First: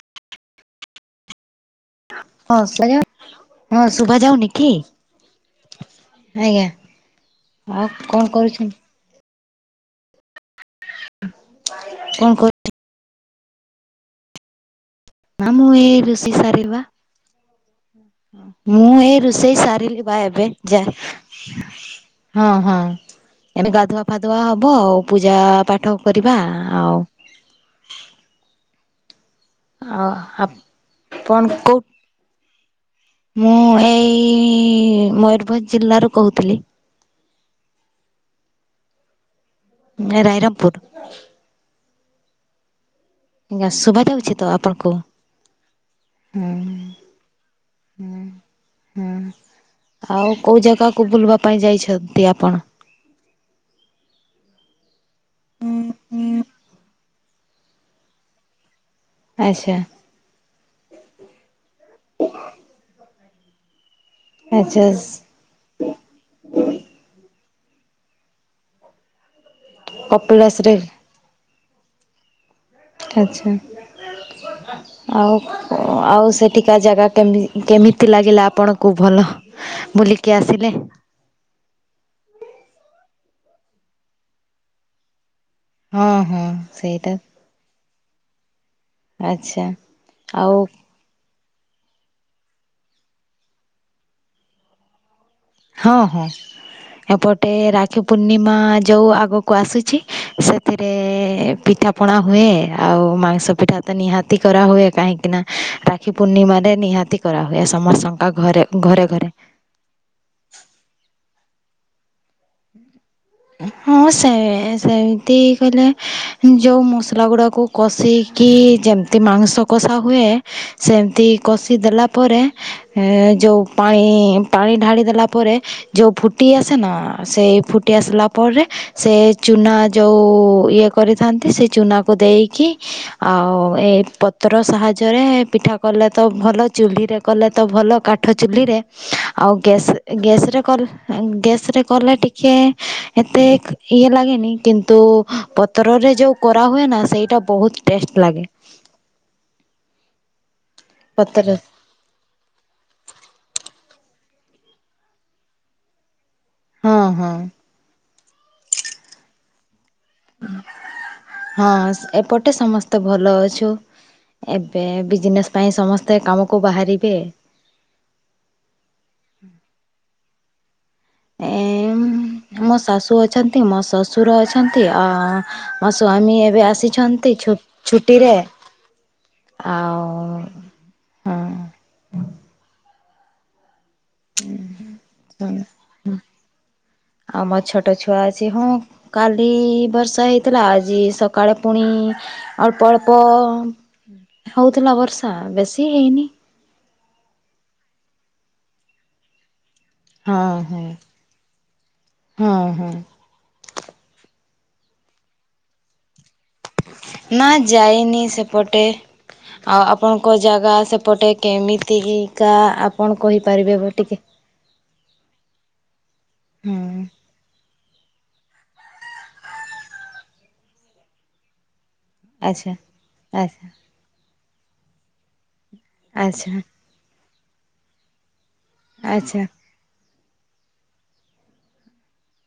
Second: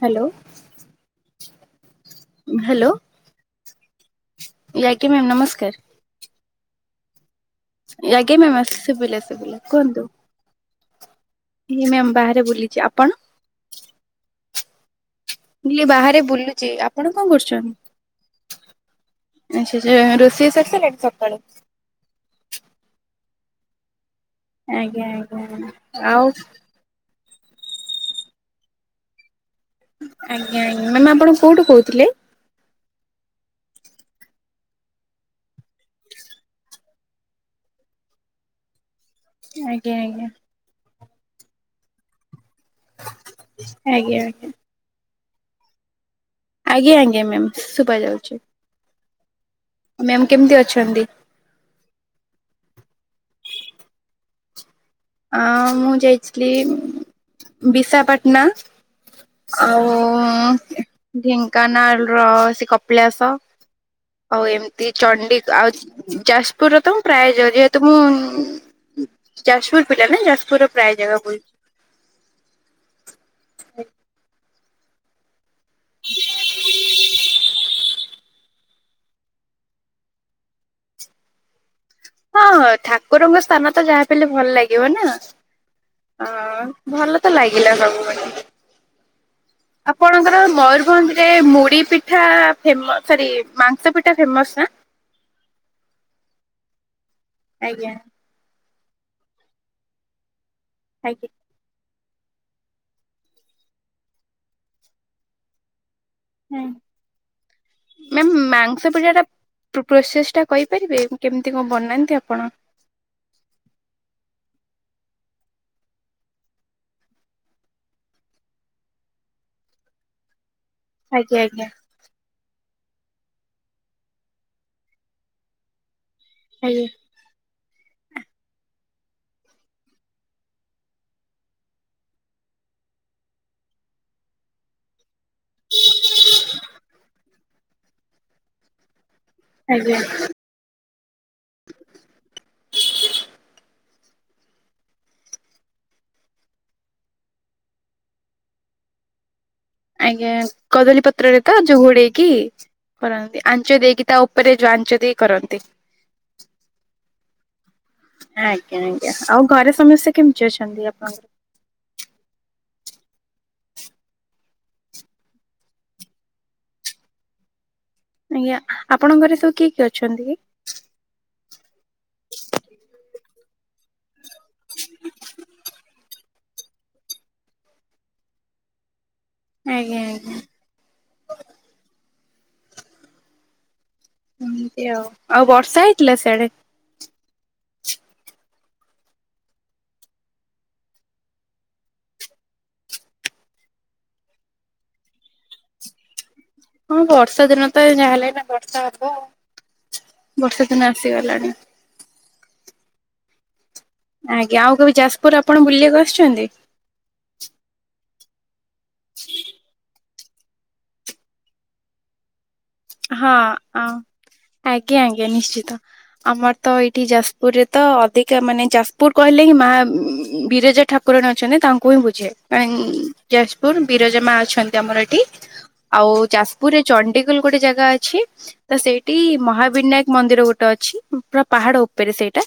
Hello. ହଁ, hello ଶୁଣାଯାଉନି ହଁ, ଶୁଭା ଯାଉନି କି? ଆଜ୍ଞା ମ୍ୟାମ୍ ନମସ୍କାର ଆଜ୍ଞା। ଆଉ କଣ ଆଜ୍ଞା ମ୍ୟାାମ। କରୁଛନ୍ତି ଆସ ଶୁଭିଲା ଶୁଭିଲା। କୁହନ୍ତୁ, ଆଜ୍ଞା ମ୍ୟାମ କଣ ବାହାରେ କରୁ ବୁଲିଚି। ଆପଣ? ମା ମୁଁ ବୁଲି ଏଇ ବାହାରେ ରୁଷେଇ ସାରିଲି ବୁଲୁଛି ବା। ଆପଣ କଣ କରୁଛନ୍ତି? ମୁଁ ଏଇ ରୋଷେଇ ଆଚ୍ଛା ସାରିଲି ବା ଏବେ ରୋଷେଇ ଯାଏ ସରିସାରିଲାଣି ସକାଳୁ? ହଁ ହଁ। ଏବେ ଗାଧୁଆ ଫାଧୁଆ ହବ ଆଉ ଆଜ୍ଞା ପୂଜା ଆଜ୍ଞା ପାଠ ଆଉ କରିବା, ଆଉ ଆଉ ଆଜ୍ଞା। ଆଜ୍ଞା। ମ୍ୟାମ୍ ଆପଣ କୋଉଠୁ କହୁଥିଲେ? ମୁଁ ଏଇ ମୟୂରଭଞ୍ଜ ଜିଲ୍ଲାରୁ କହୁଥିଲି। ଆଜ୍ଞା ଆଜ୍ଞା ରାଇରଙ୍ଗପୁର। ଆ ଆଜ୍ଞା ଶୁଭାଯାଉଛି ଆଜ୍ଞା ତ ଆପଣଙ୍କୁ? ଆଜ୍ଞା ଆଜ୍ଞା ମ୍ୟାମ୍ ଶୁଭା ଯାଉଛି। ହଁ ମ୍ୟାମ୍ ଆଉ କେମିତି କୋଉ ଅଛନ୍ତି? ଜାଗାକୁ ବୁଲବା ପାଇଁ ଯାଇଛନ୍ତି ଆପଣ? ଆ ମୁଁ ଯାଇଥିଲି ବିଶାଖାପାଟନା ଆଚ୍ଛା ଆଉ ଢେଙ୍କାନାଳର ସେ କପିଳାସ ଆଉ ଆଚ୍ଛା ଏମତି ଚଣ୍ଡି ଆଉ ଯାଜପୁରର ତ ମୁଁ ପ୍ରାୟ ଯାଉଛି। ଯେହେତୁ ତ ମୁଁନ ଯାଜପୁର ପିଲା ନା ଯାଜପୁରର କପିଳାସରେ ପ୍ରାୟ ଜାଗା ବୁଲ ଆଚ୍ଛା ଆଉ ଆଉ ସେଠିକା ଜାଗା କେମି କେମିତି ଲାଗିଲା ଆପଣ କୁ ଭଲ ବୁଲିକି ଆସିଲେ। ହଁ ହଁ ଠାକୁରଙ୍କ ସ୍ଥାନ ତ ଯାହା ହେଲେ ଭଲ ଲାଗିବ ନା। ହଁ ହଁ ଆଉ ସେଇଟା ଭଲ ତ ଲାଗିଲା ସବୁବେ ଆଚ୍ଛା ଆପଣଙ୍କର ଆଉ ମୟୂରଭଞ୍ଜ ରେ ମୁ ଢ଼ି ପିଠା ଫେମ ସରି ମାଂସ ପିଠା ଫେମସ୍ ନା ହଁ ହଁ ଏପଟେ ଆଜ୍ଞା ରାକ୍ଷୀ ପୂର୍ଣ୍ଣିମା। ଯେଉଁ ଆଗକୁ ଆସୁଛି ସେଥିରେ ଆଜ୍ଞା ପିଠା ପଣା ହୁଏ ଆଉ ମାଂସ ପିଠା ତ ନିହାତି କରା ହୁଏ କାହିଁକିନା ରା କ୍ଷୀ ପୂର୍ଣ୍ଣିମାରେ ନିହାତି କରାହୁଏ ମ୍ୟାମ୍ ସମସ୍ତଙ୍କ ଘରେ ମାଂସ ଘରେ ଘରେ। ପାରିବେ କେମିତି କଁ ବନାନ୍ତି ଆ ହଁ ସେ ଏଁ ସେମିତି କହିଲେ ଯେଉଁ ମସଲା ଗୁଡ଼ାକୁ କଷିକି ଯେମିତି ମାଂସ କଷା ହୁଏ ସେମିତି ଆଜ୍ଞା ଆଜ୍ଞା କଷି ଦେଲା ପରେ ଏଁ ଯେଉଁ ପାଣି ପାଣି ଢାଳି ଦେଲା ପରେ ଯେଉଁ ଫୁଟି ଆଜ୍ଞା ଆସେନା ଫୁଟି ଆସିଲା ପରେ ସେ ଚୁନା ଯେଉ ଇଏ କରିଥାନ୍ତି ସେ ଚୁନାକୁ ଦେଇକି କି ଆଉ ଏ ପତ୍ରର ସାହାଯ୍ୟରେ ପିଠା କଲେ ତ ଭଲ ଚୁଲ୍ହୀରେ କଲେ ତ ଭଲ କାଠ ଚୁଲ୍ହୀରେ। ଆଉ ଗ୍ୟାସ୍ ଆଜ୍ଞା। ଏଁ ଗ୍ୟାସ୍ କରୁ ଏଁ ଗ୍ୟାସ୍ ରେ ଟିକେ ଏତେ ଇଏ ଲାଗେନି କିନ୍ତୁ ପତରରେ ଯୋଉ କରାହୁଏ ନା ସେଇା ଟା ବୋହୁତ ଟେଷ୍ଟ ଲାଗେ। ଆଜ୍ଞା କଦଳୀ ପତ୍ରରେ ତ ପତ୍ର ଯୋଉ ଘୋଡେଇକି କରନ୍ତି ଆଞ୍ଚ ଦେଇକି। ତା ଓପୋରେ ଯୋଉ ଜାଞ୍ଚ ଦେଇ କରନ୍ତି। ହଁ ହଁ। ଆଜ୍ଞା ଆଜ୍ଞା ଆଉ ଘରେ ସମସ୍ୟା କେମିଚି ଅଛନ୍ତି ଆପଣଙ୍କର। ତ ଭଲ ଅଛୁ। ଏବେ ବିଜିନେସ୍ ପାଇଁ ସମସ୍ତେ କାମକୁ ବାହାରିବେ। ଆଜ୍ଞା ଆପଣଙ୍କ ଘରେ ସବୁ କିଏ କିଏ ଅଛନ୍ତି କି। ଏଁମ୍ ମୋ ଶାଶୁ ଅ ନ୍ତି ମୋ ଶଶୁର ଅଛନ୍ତି ଆଉ ମୋ ସ୍ଵାମୀ ଏ ଏବେ ଆସିଛନ୍ତି ଛୁ ଛୁଟିରେ। ଆଜ୍ଞା ଆଉ ଆଜ୍ଞା ହଁ। ଏମିତି ଆଉ ଆଉ ବର୍ଷା ହେଇଥିଲା ସିଆଡେ। ଆଉ ମୋ ଛୋଟୋ ଛୁଆ ଅଛି ହଁ କାଲି ବର୍ଷା ହେଇଥିଲା ଆଜି ସକାଳେ ପୁଣି ଅଳ୍ପ ଅଳ୍ପ ହୋଉଥିଲା ବର୍ଷା ବେଶୀ ହେଇନି। ହଁ ବର୍ଷା ଦିନ ତ ଏ ଯାହା ହେଲେ ଏବେ ବର୍ଷା ହବ ଆଉ। ହଁ ବର୍ଷା ହଁ ଦିନ ଆସିଗଲାଣି। ହଁ ହଁ ଆଜ୍ଞା ଆଉ କେବେ ଯାସପୁର ଆପଣ ବୁଲିବାକୁ ଆସୁଛନ୍ତି। ନା ଯାଇନି ସେପଟେ ଆ ପଣଙ୍କ ଜାଗା ସେପଟେ କେମିତିହିକା ଆପଣ ହଁ କହିପାରିବେ ଆଉ ଟିକେ। ଆଜ୍ଞା ଆଜ୍ଞା ନିଶ୍ଚିତ ଆମର ତ ଏଇଠି ହୁଁ ଯାସପୁରରେ ତ ଅଧିକା ମାନେ ଯାସପୁର କହିଲେ ହିଁ ମା ଉଁ ବିରଜା ଠାକୁରଣୀ ଅଛନ୍ତି ତା ଙ୍କୁ ହିଁ ବୁଝେ କାହିଁ ଆଚ୍ଛା ଯାଜପୁର ବିରଜା ମା ଅଛନ୍ତି ଆମର ଏଠି ଆଉ ଆଚ୍ଛା ଯାସପୁରରେ ଚଣ୍ଡିଖୋଲ ଗୋଟେ ଜାଗା ଅଛି ତ ସେଇଟି ଆଚ୍ଛା ମହାବିନାୟକ ମନ୍ଦିର ଗୋଟେ ଅଛି ପୁରା ପାହାଡ ଉପେରେ ସେଇଟା।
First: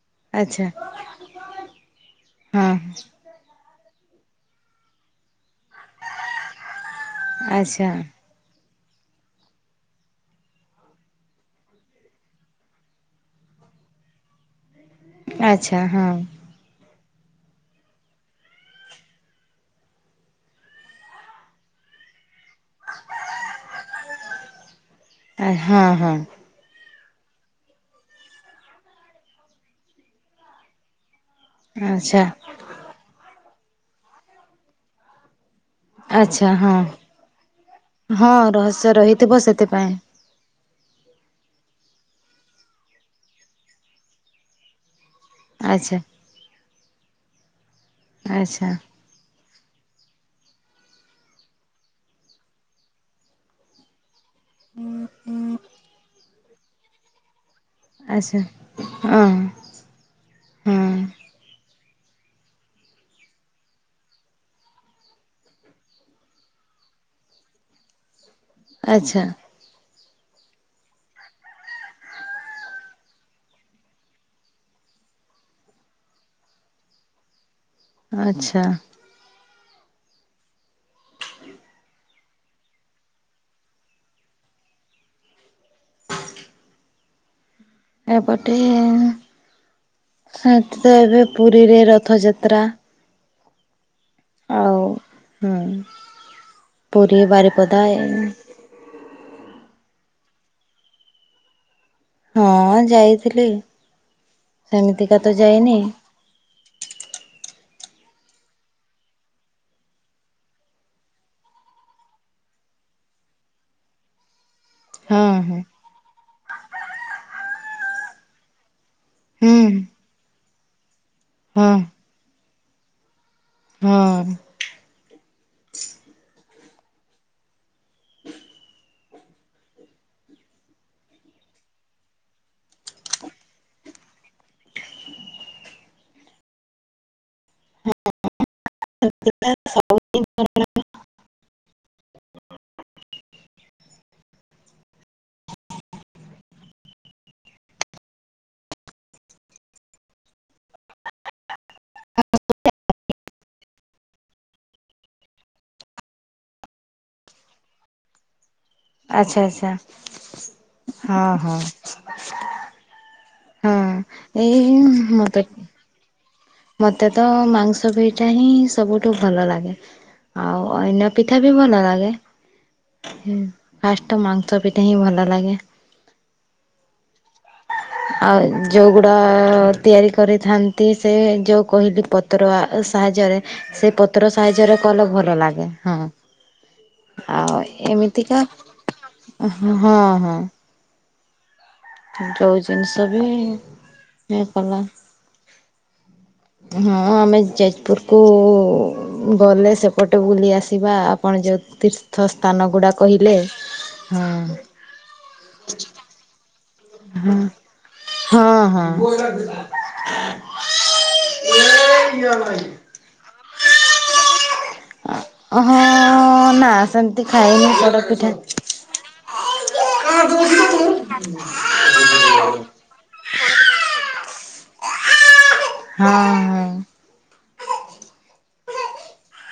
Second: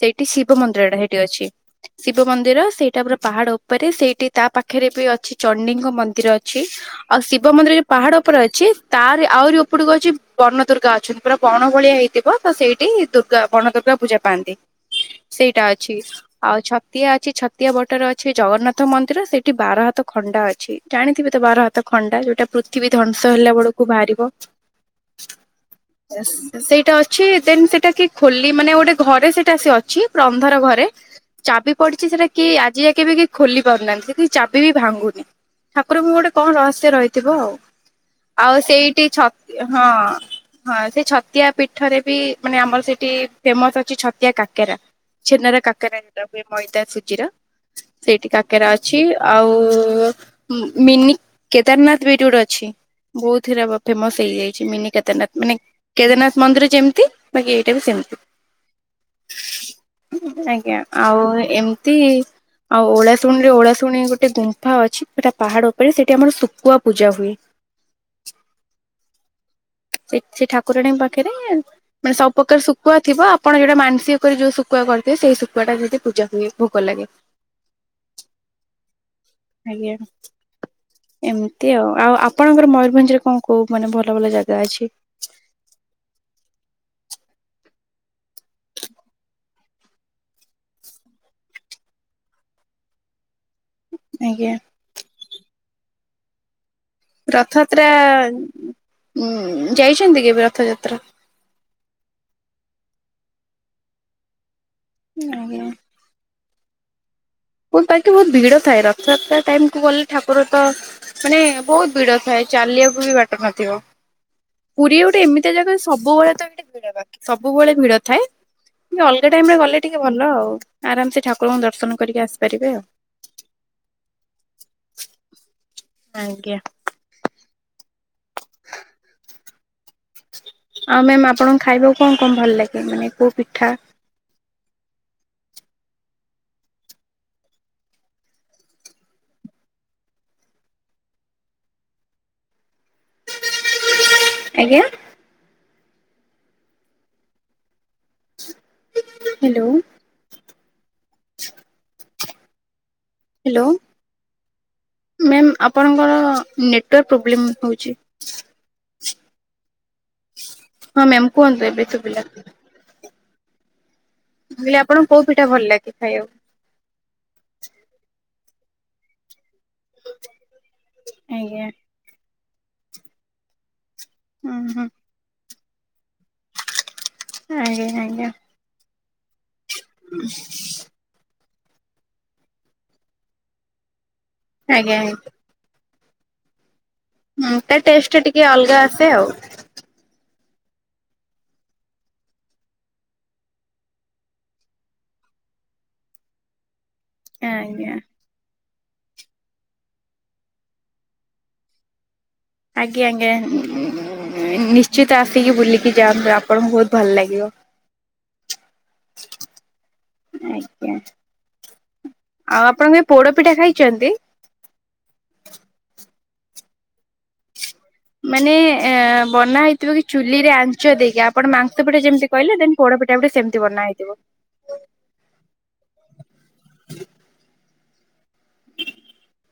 ସେଇଠି ଶିବ ମନ୍ଦିରଟା ହେଇଠି ଅଛି ଶିବ ମନ୍ଦିର ସେଇଟା ପୁରା ପାହାଡ ଉପରେ ସେଇଠି ତା ପାଖେରେ ବି ଅଛି। ଚଣ୍ଡୀଙ୍କ ମନ୍ଦିର ଅଛି ଆଉ ଶିବ ମନ୍ଦିର ଯୋଉ ଆଚ୍ଛା ପାହାଡ ଉପରେ ଅଛି ତାରି ଆହୁରି ଉ ଏପଟ ଅଉଛି ବନ ଦୁର୍ଗା ଅଛନ୍ତି ପୁରା ବଣ ଭଳିଆ ହେଇଥିବ ତ ସେଇଠି ଦୁର୍ଗା ବଣ ଦୁର୍ଗା ପୂଜା ପାଆନ୍ତି। ସେଇଟା ଆଚ୍ଛା ହଁ ଆଚ୍ଛା ଆଚ୍ଛା ଅଛି ହଁ ଆଉ ଛ ଛତିଆ ଅଛି ଛତିଆ ବଟରେ ଅଛି ଜଗନ୍ନାଥ ମନ୍ଦିର ସେଠି ବାର ହାତ ଖଣ୍ଡା ଅଛି ଜାଣିଥିବେ ତ ବାର ହାତେ ଖଣ୍ଡା ଯୋଉଟା ପୃଥିବୀ ଧ୍ୱଂସ ହେଲା ବେଳକୁ ବାହାରିବ। ଆ ହଁ ହଁ। ଛି ଦିନ ସେଟା ଖୋଲି ମାନେ ଗୋଟେ ଘରେ ସେଟା ସେ ଅଛି ଅନ୍ଧାର ଘରେ ଚାବି ପଡ଼ିଛି ଆଚ୍ଛା ସେଟା କିଏ ଆଜି ଯାକେ ବି କେହି ଖୋଲି ପାରୁନାହାନ୍ତି ସେଥି ଚାବି ବି ଭାଙ୍ଗୁନି। ଠାକୁରଙ୍କୁ ଗୋଟେ କଣ ଆଚ୍ଛା ହଁ ରହସ୍ୟ ରହିଥିବ ଆଉ ହଁ ଆଉ ରହସ୍ୟ ସେଇଠି ରହିଥିବ ଛତି ହଁ। ସେଥିପାଇଁ ହଁ ସେ ଛତିଆ ପୀଠରେ ବି ମାନେ ଆମର ସେଠି ଫେମସ ଅଛି ଛତିଆ କାକେରା। ଛେନର କାକେରା ଆଚ୍ଛା ପିଠା ହୁଏ ମଇଦା ସୁଜିର ସେଇଠି କାକେରା ଆଚ୍ଛା ଅଛି। ଆଉ ମିନି କେଦାରନାଥ ବିଟ ଗୋଟେ ଅଛି ବହୁତ ହେରା ଫେମସ। ଯାଇଛି ମିନି କେଦାରନାଥ ମାନେ କେଦାରନାଥ ମନ୍ଦିର ଯେମିତି ବାକି ଏଇଟା ବି ସେମତି ଆଚ୍ଛା ହଁ ଆଜ୍ଞା ହଁ ଆଉ ଏମ୍ ତି ଆଉ ଓଳାଶୁଣୀ ରେ ଓଳାଶୁଣୀ ଗୋଟେ ଗୁମ୍ଫା ଅଛି ସେଟା ପାହାଡ଼ ଉପରେ ସେଠି ଆମର ଶୁଖୁଆ ପୂଜା ହୁଏ। ଆଚ୍ଛା। ସେ ସେ ଠାକୁରାଣୀଙ୍କ ପାଖରେ ମାନେ ସବୁପ୍ରକାର ଶୁଖୁଆ ଥିବ ଆପଣ ଯୋଉଟା ମାନସିକ କରି ଯୋଉ ଶୁଖୁଆ କରିଥିବେ ସେଇ ଶୁଖୁଆ ଟା ଯଦି ପୂଜା ହୁଏ ଭୋଗ ଲାଗେ। ଆଚ୍ଛା। ଆଜ୍ଞା ଏମିତି ଆଉ ଆଉ ଆପଣଙ୍କର ମୟରଭଞ୍ଜ ରେ କଣ କୁ କୋଉ ମାନେ ଭଲ ଭଲ ଜାଗା ଅଛି? ଏପଟେ ସେଠି ତ ଏବେ ପୁରୀରେ ରଥଯାତ୍ରା ଆଜ୍ଞା ଆଉ ହୁଁ। ପୁରୀ ବାରିପଦା ରଥଯାତ୍ରା ଏ ଯାଇଛନ୍ତି କେବେ ରଥଯାତ୍ରା? ହଁ ଯାଇଥିଲି ସେମିତିକା ତ ଆଜ୍ଞା। ଯାଇନି। ତାକି ବହୁତ ଭିଡ଼ ଥାଏ ରଥଯାତ୍ର ଟାଇମ କୁ ଗଲେ ଠାକୁର ତ ମାନେ ବହୁତ ଭିଡ଼ ଥାଏ। ଚାଲିବାକୁ ବି ବାଟ ନଥିବ। ପୁରୀ ଗୋଟେ ହଁ ଏମିତିଆ ହଁ ଜାଗା ସବୁବେଳେ ତ ଭି ବାକି ସବୁବେଳେ ଭିଡ଼ ଥାଏ ଟେ ଅଲଗା ଟାଇମ ରେ ହୁଁ ଗଲେ ଟିକେ ଭଲ ଆଉ ଆରାମ୍ ସେ ଠାକୁରଙ୍କୁ ହଁ ଦର୍ଶନ କରିକି ଆସିପାରିବେ ଆଉ। ହଁ ଆଜ୍ଞା। ଆଉ ମ୍ୟାମ୍ ଆପଣଙ୍କ ଖାଇବାକୁ କଣ କଣ ଭଲ ଲାଗେ ମାନେ କୋଉ ପିଠା? [unintelligible] ଆଜ୍ଞା। ହାଲୋ। ହେଲୋ। ମ୍ୟାମ୍ ଆପଣଙ୍କର ନେଟୱାର୍କ ପ୍ରୋବ୍ଲେମ୍ ହଉଛି। ଆଚ୍ଛା ଆଚ୍ଛା ହଁ ମ୍ୟାମ୍ କୁହନ୍ତୁ ଏବେ ଶୁଭିଲା ହଁ। ହଁ ମୁଁ କହିଲି ଆପଣଙ୍କୁ ଏଇ କୋଉ ପିଠା ମତେ ଭଲ ଲାଗେ ଖାଇବାକୁ? ମତେ ତ ମାଂସ ପିଇଠା ହିଁ ସବୁଠୁ ଭଲ ଲାଗେ। ଆଉ ଅଇନା ପିଠା ବି ଆଜ୍ଞା। ଭଲ ଲାଗେ। ଫାଷ୍ଟ ହୁଁ ମାଂସ ହୁଁ ପିଠା ହିଁ ଭଲ ଲାଗେ। ଆଜ୍ଞା ଆଜ୍ଞା। ଆଉ ଯୋଉଗୁଡ଼ା ତିଆରି କରିଥାନ୍ତି ସେ ଯୋଉ କହିଲି ପତ୍ର ସାହାଯ୍ୟରେ ସେ ପତ୍ର ସାହାଯ୍ୟରେ ଆଜ୍ଞା କଲେ ଭଲ ଲାଗେ ହଁ। ଆଜ୍ଞା ଆଉ ତା ଟେଷ୍ଟ ଟା ଏମିତିକା ଟିକେ ଅଲଗା ଆସେ ଆଉ। ହଁ ହୁଁ। ଯୋଉ ଜିନିଷ ବି ଇଏ କଲା ହଁ ଆମେ ଆଜ୍ଞା ଯାଜପୁରକୁ ଗଲେ ସେପଟେ ବୁଲି ଆସିବା ଆପଣ ଯୋଉ ସ୍ଥାନ ଗୁଡା ଆଜ୍ଞା ଆଜ୍ଞା କହିଲେ ହଁ ନିଶ୍ଚିତ ଆସିକି ବୁଲିକି ଯାଆନ୍ତୁ ଆ ପଣଙ୍କୁ ବହୁତ ଭଲ ଲାଗିବ। ହଁ ଆଜ୍ଞା ହଁ। ଆଉ ଆପଣ କେବେ ପୋଡପିଠା ଖାଇଛନ୍ତି। ହଁ ନା ସେମିତି ଖାଇନି। ପୋଡପିଠା ମାନେ ଏ ବନା ହେଇଥିବ କି ହଁ ଚୁଲିରେ, ଆଞ୍ଚ ଦେଇକି ଆପଣ ମାଂସ ପଟେ ଯେମିତି କହିଲେ ସେମିତି ପଡ ପୋଡ଼ ପିଠା ବି ସେମିତି ବନା ହେଇଥିବ। ହଁ ହଁ।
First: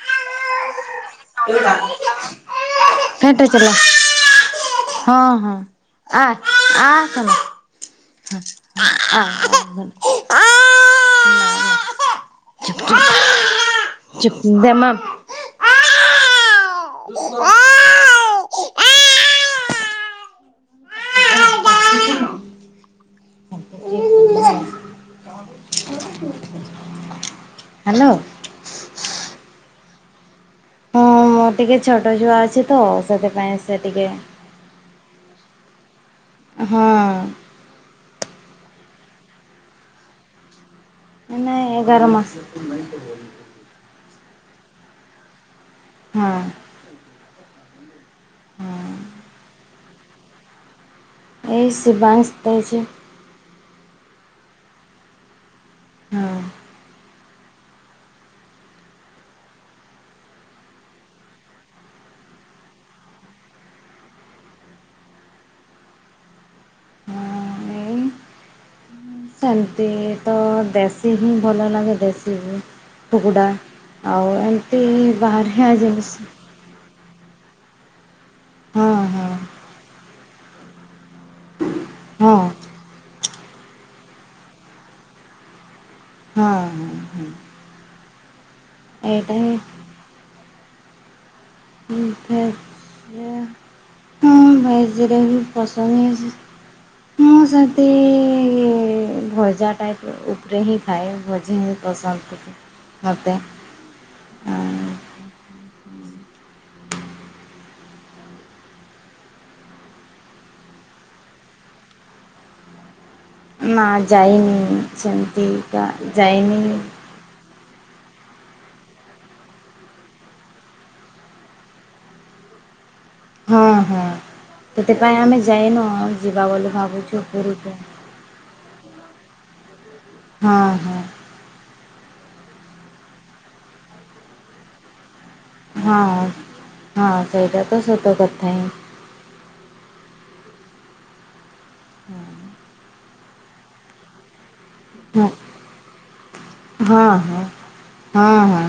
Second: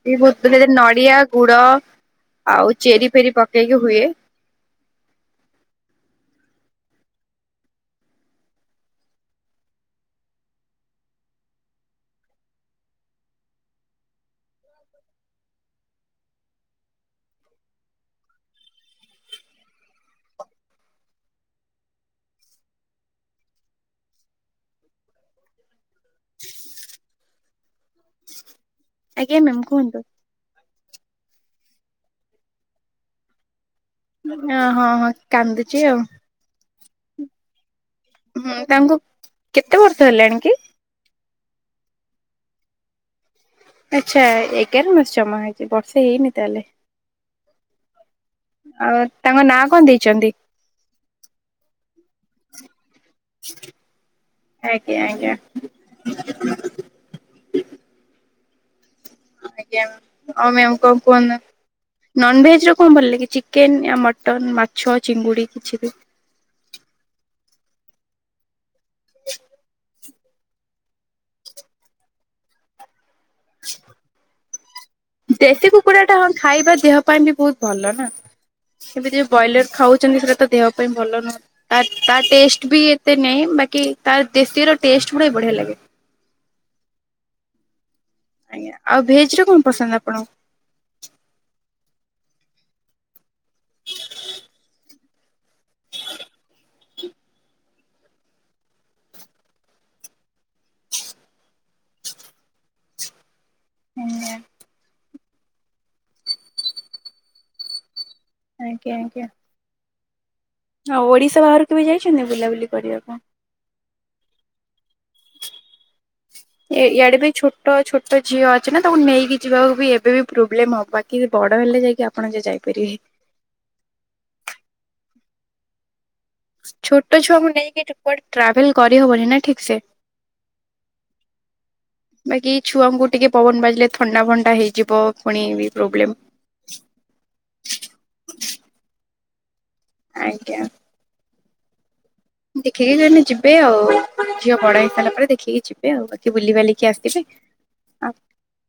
ବି ଭୁ ନ [unintelligible] ନଡିଆ ଗୁଡ ଆଉ ଚେରି ଫେରି ଫେଟ ଚଲା ପକେଇକି ହୁଏ। ହଁ ହଁ ଆ ଆ କଣ? [inaudible] ଚୁପ୍ ଚୁପ୍ ଚୁପ ଦେମା [inaudible] [inaudible] ହ୍ୟାଲୋ! ଆଜ୍ଞା ମ୍ୟାମ କୁହନ୍ତୁ? ମୁଁ ଟିକେ ଛୋଟ ଛୁଆ ଅଛି ତ ସେଥିପାଇଁ ସେ ଟିକେ ଅ ହଁ ହଁ କାନ୍ଦୁଚଛି ଆଉ। ହଁ। ହୁଁ ତାଙ୍କୁ କେତେ ବର୍ଷ ହେଲାଣି କି? ନାଇ ନାଇ ଏଗାର ମାସ। ଆଛା ଏଗାର ମାସ ଜମା ହେଛି ବର୍ଷା ହଁ ହେଇନି ତାହେଲେ? ହଁ ଆଉ ତାଙ୍କ ନାଁ କଣ ଦେଇଛନ୍ତି? ଏଇ ସିବାଂଶ ଦେଇଛି। ଆଜ୍ଞା ଆଜ୍ଞା। ହଁ। [inaudible] ଆଜ୍ଞା ଆଉ ମ୍ୟାମ କଣ କୁହନ୍ତୁ? ନନଭେଜରେ କଣ ଭଲ ଲାଗେ ଚିକେନ ୟା ମଟନ ମାଛ ଚିଙ୍ଗୁଡି କିଛି ବି ହଁ ସେମିନ୍ତି ତ ଦେଶୀ ହିଁ ଭଲ ଲାଗେ ଦେଶୀ ହିଁ। କୁକୁଡ଼ା ଆଉ ଏମିତି ଦେଶୀ ବାହାରିଆ କୁକୁଡା ଟା ଜିନିଷ ହଁ ଖାଇବା ଦେହ ପାଇଁ ବି ବହୁତ ଭଲ ନା ହଁ ଏବେ ଯିଏ ହଁ ବ୍ରଏଲର ଖାଉଛନ୍ତି ସେଇଟା ତ ଦେହ ପାଇଁ ଭଲ ନୁହଁ ତା ହଁ ଟେଷ୍ଟ ବି ଏତେ ନାଇଁ ବାକି ତାର ଦେଶୀର ଟେଷ୍ଟ ଗୁଡା ବଢିଆ ଲାଗେ। ହଁ ହଁ ହଁ। ଆଜ୍ଞା ଆଉ ଏଇଟା ଭେଜ ରେ କଣ ହିଁ ପସନ୍ଦ ଆପଣଙ୍କୁ? ଫସଆ [inaudible] ହଁ ଭେଜରେ ବି ପସନ୍ଦ ହେଛି ମୁଁ ସେଠୀ ଭଜା ଟାଇପ ଉପରେ ହିଁ ଖାଏ ଭଜା ହ ସ ଘରତ [inaudible] ହୁଁ [unintelligible] ଆଜ୍ଞା ଆଜ୍ଞା। ଆଉ ଓଡିଶା ବାହାରକୁ କେବେ। ଯାଇଛନ୍ତି ବୁଲାବୁଲି କରିବାକୁ ନା ଯାଇନି ସେମିତିକା ଯାଇନି ଏଇଆଡେ ବି ଛୁଟ ଛୋଟ ଛୋଟ ଝିଅ ଅଛି ନା ତାକୁ ନେଇକି ଯିବାକୁ ବି ଏବେ ବି ପ୍ରୋବ୍ଲେମ୍ ହେବ ବାକି ବଡ଼ ହେଲେ ଯାଇକି ଆପଣ ଯାଇପାରିବେ। ଏରେ ହଁ ହଁ ସେଥିପାଇଁ ଆମେ ଯାଇନୁ। ଯିବା ବୋଲି ଛୋଟ ଭାବୁଛୁ ଛୁଆଙ୍କୁ ପୁରୀକୁ। ନେଇକି କୁଆଡେ ଟ୍ରାଭେଲ କରିହବନି ନା ଠିକ୍ ସେ। ହଁ ହଁ। ବାକି ଛୁଆଙ୍କୁ ଟିକେ ପବନ ବାଜିଲେ ଥଣ୍ଡା ଫଣ୍ଡା ହେଇଯିବ। ପୁଣି ବି ପ୍ରୋବ୍ଲେମ ହଁ ହଁ ସେଇଟା ତ ସତ କଥା ହିଁ ଆଜ୍ଞା। ଦେଖିକି କହେ ଯିବେ ଆଉ। ଝିଅ ବଡ ହେଇସାରିଲ ପରେ ହଁ ଦେଖିକି ଯିବେ ଆଉ ବାକି ବୁଲି ବଲିକି ହଁ ଆସିବେ। ହଁ ହଁ ହଁ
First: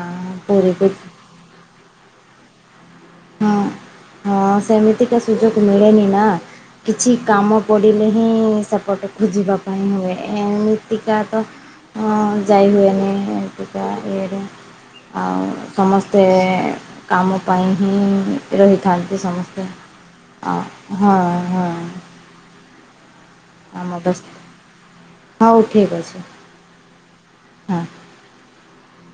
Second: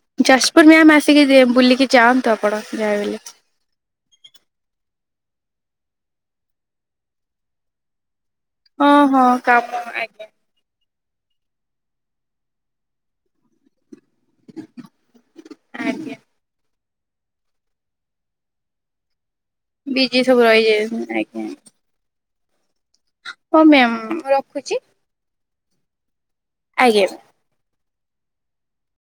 ଆଁ ଯାଜପୁର ପୁରୀକୁ ମ୍ୟାାମ୍ ଆସିକି ବୁଲିକି ଯାଆନ୍ତୁ ଆପଣ। ଯାହା ବଲେ ହଁ ହଁ ସେମିତିକାା ସୁଯୋଗ ମିଳେନି ନା କିଛି କାମ ପଡିଲେ। ହିଁ ହଁ ସେପଟ ହଁ ଖୋଜିବା କାମ ପାଇଁ ହୁଏ ଆଜ୍ଞା ଏମିତି ଟିକ ତ ଯାଇ ହୁଏନି ଟିକେ ଇଏରେ ଆଉ ଆଜ୍ଞା ସମସ୍ତେ କାମ ପାଇଁ। ହିଁ ରହିଥାନ୍ତି ସମସ୍ତେ ବିଜି ସବୁ ଆ ହଁ ରହିଯାଉଛନ୍ତି ଆଜ୍ଞା ହଁ। ହଁ ମ୍ୟାାମ୍ ଆମ ବସ୍ ରଖୁଛି। ହଉ ଠିକ୍ ଅଛି। ଆଜ୍ଞା। ହଁ।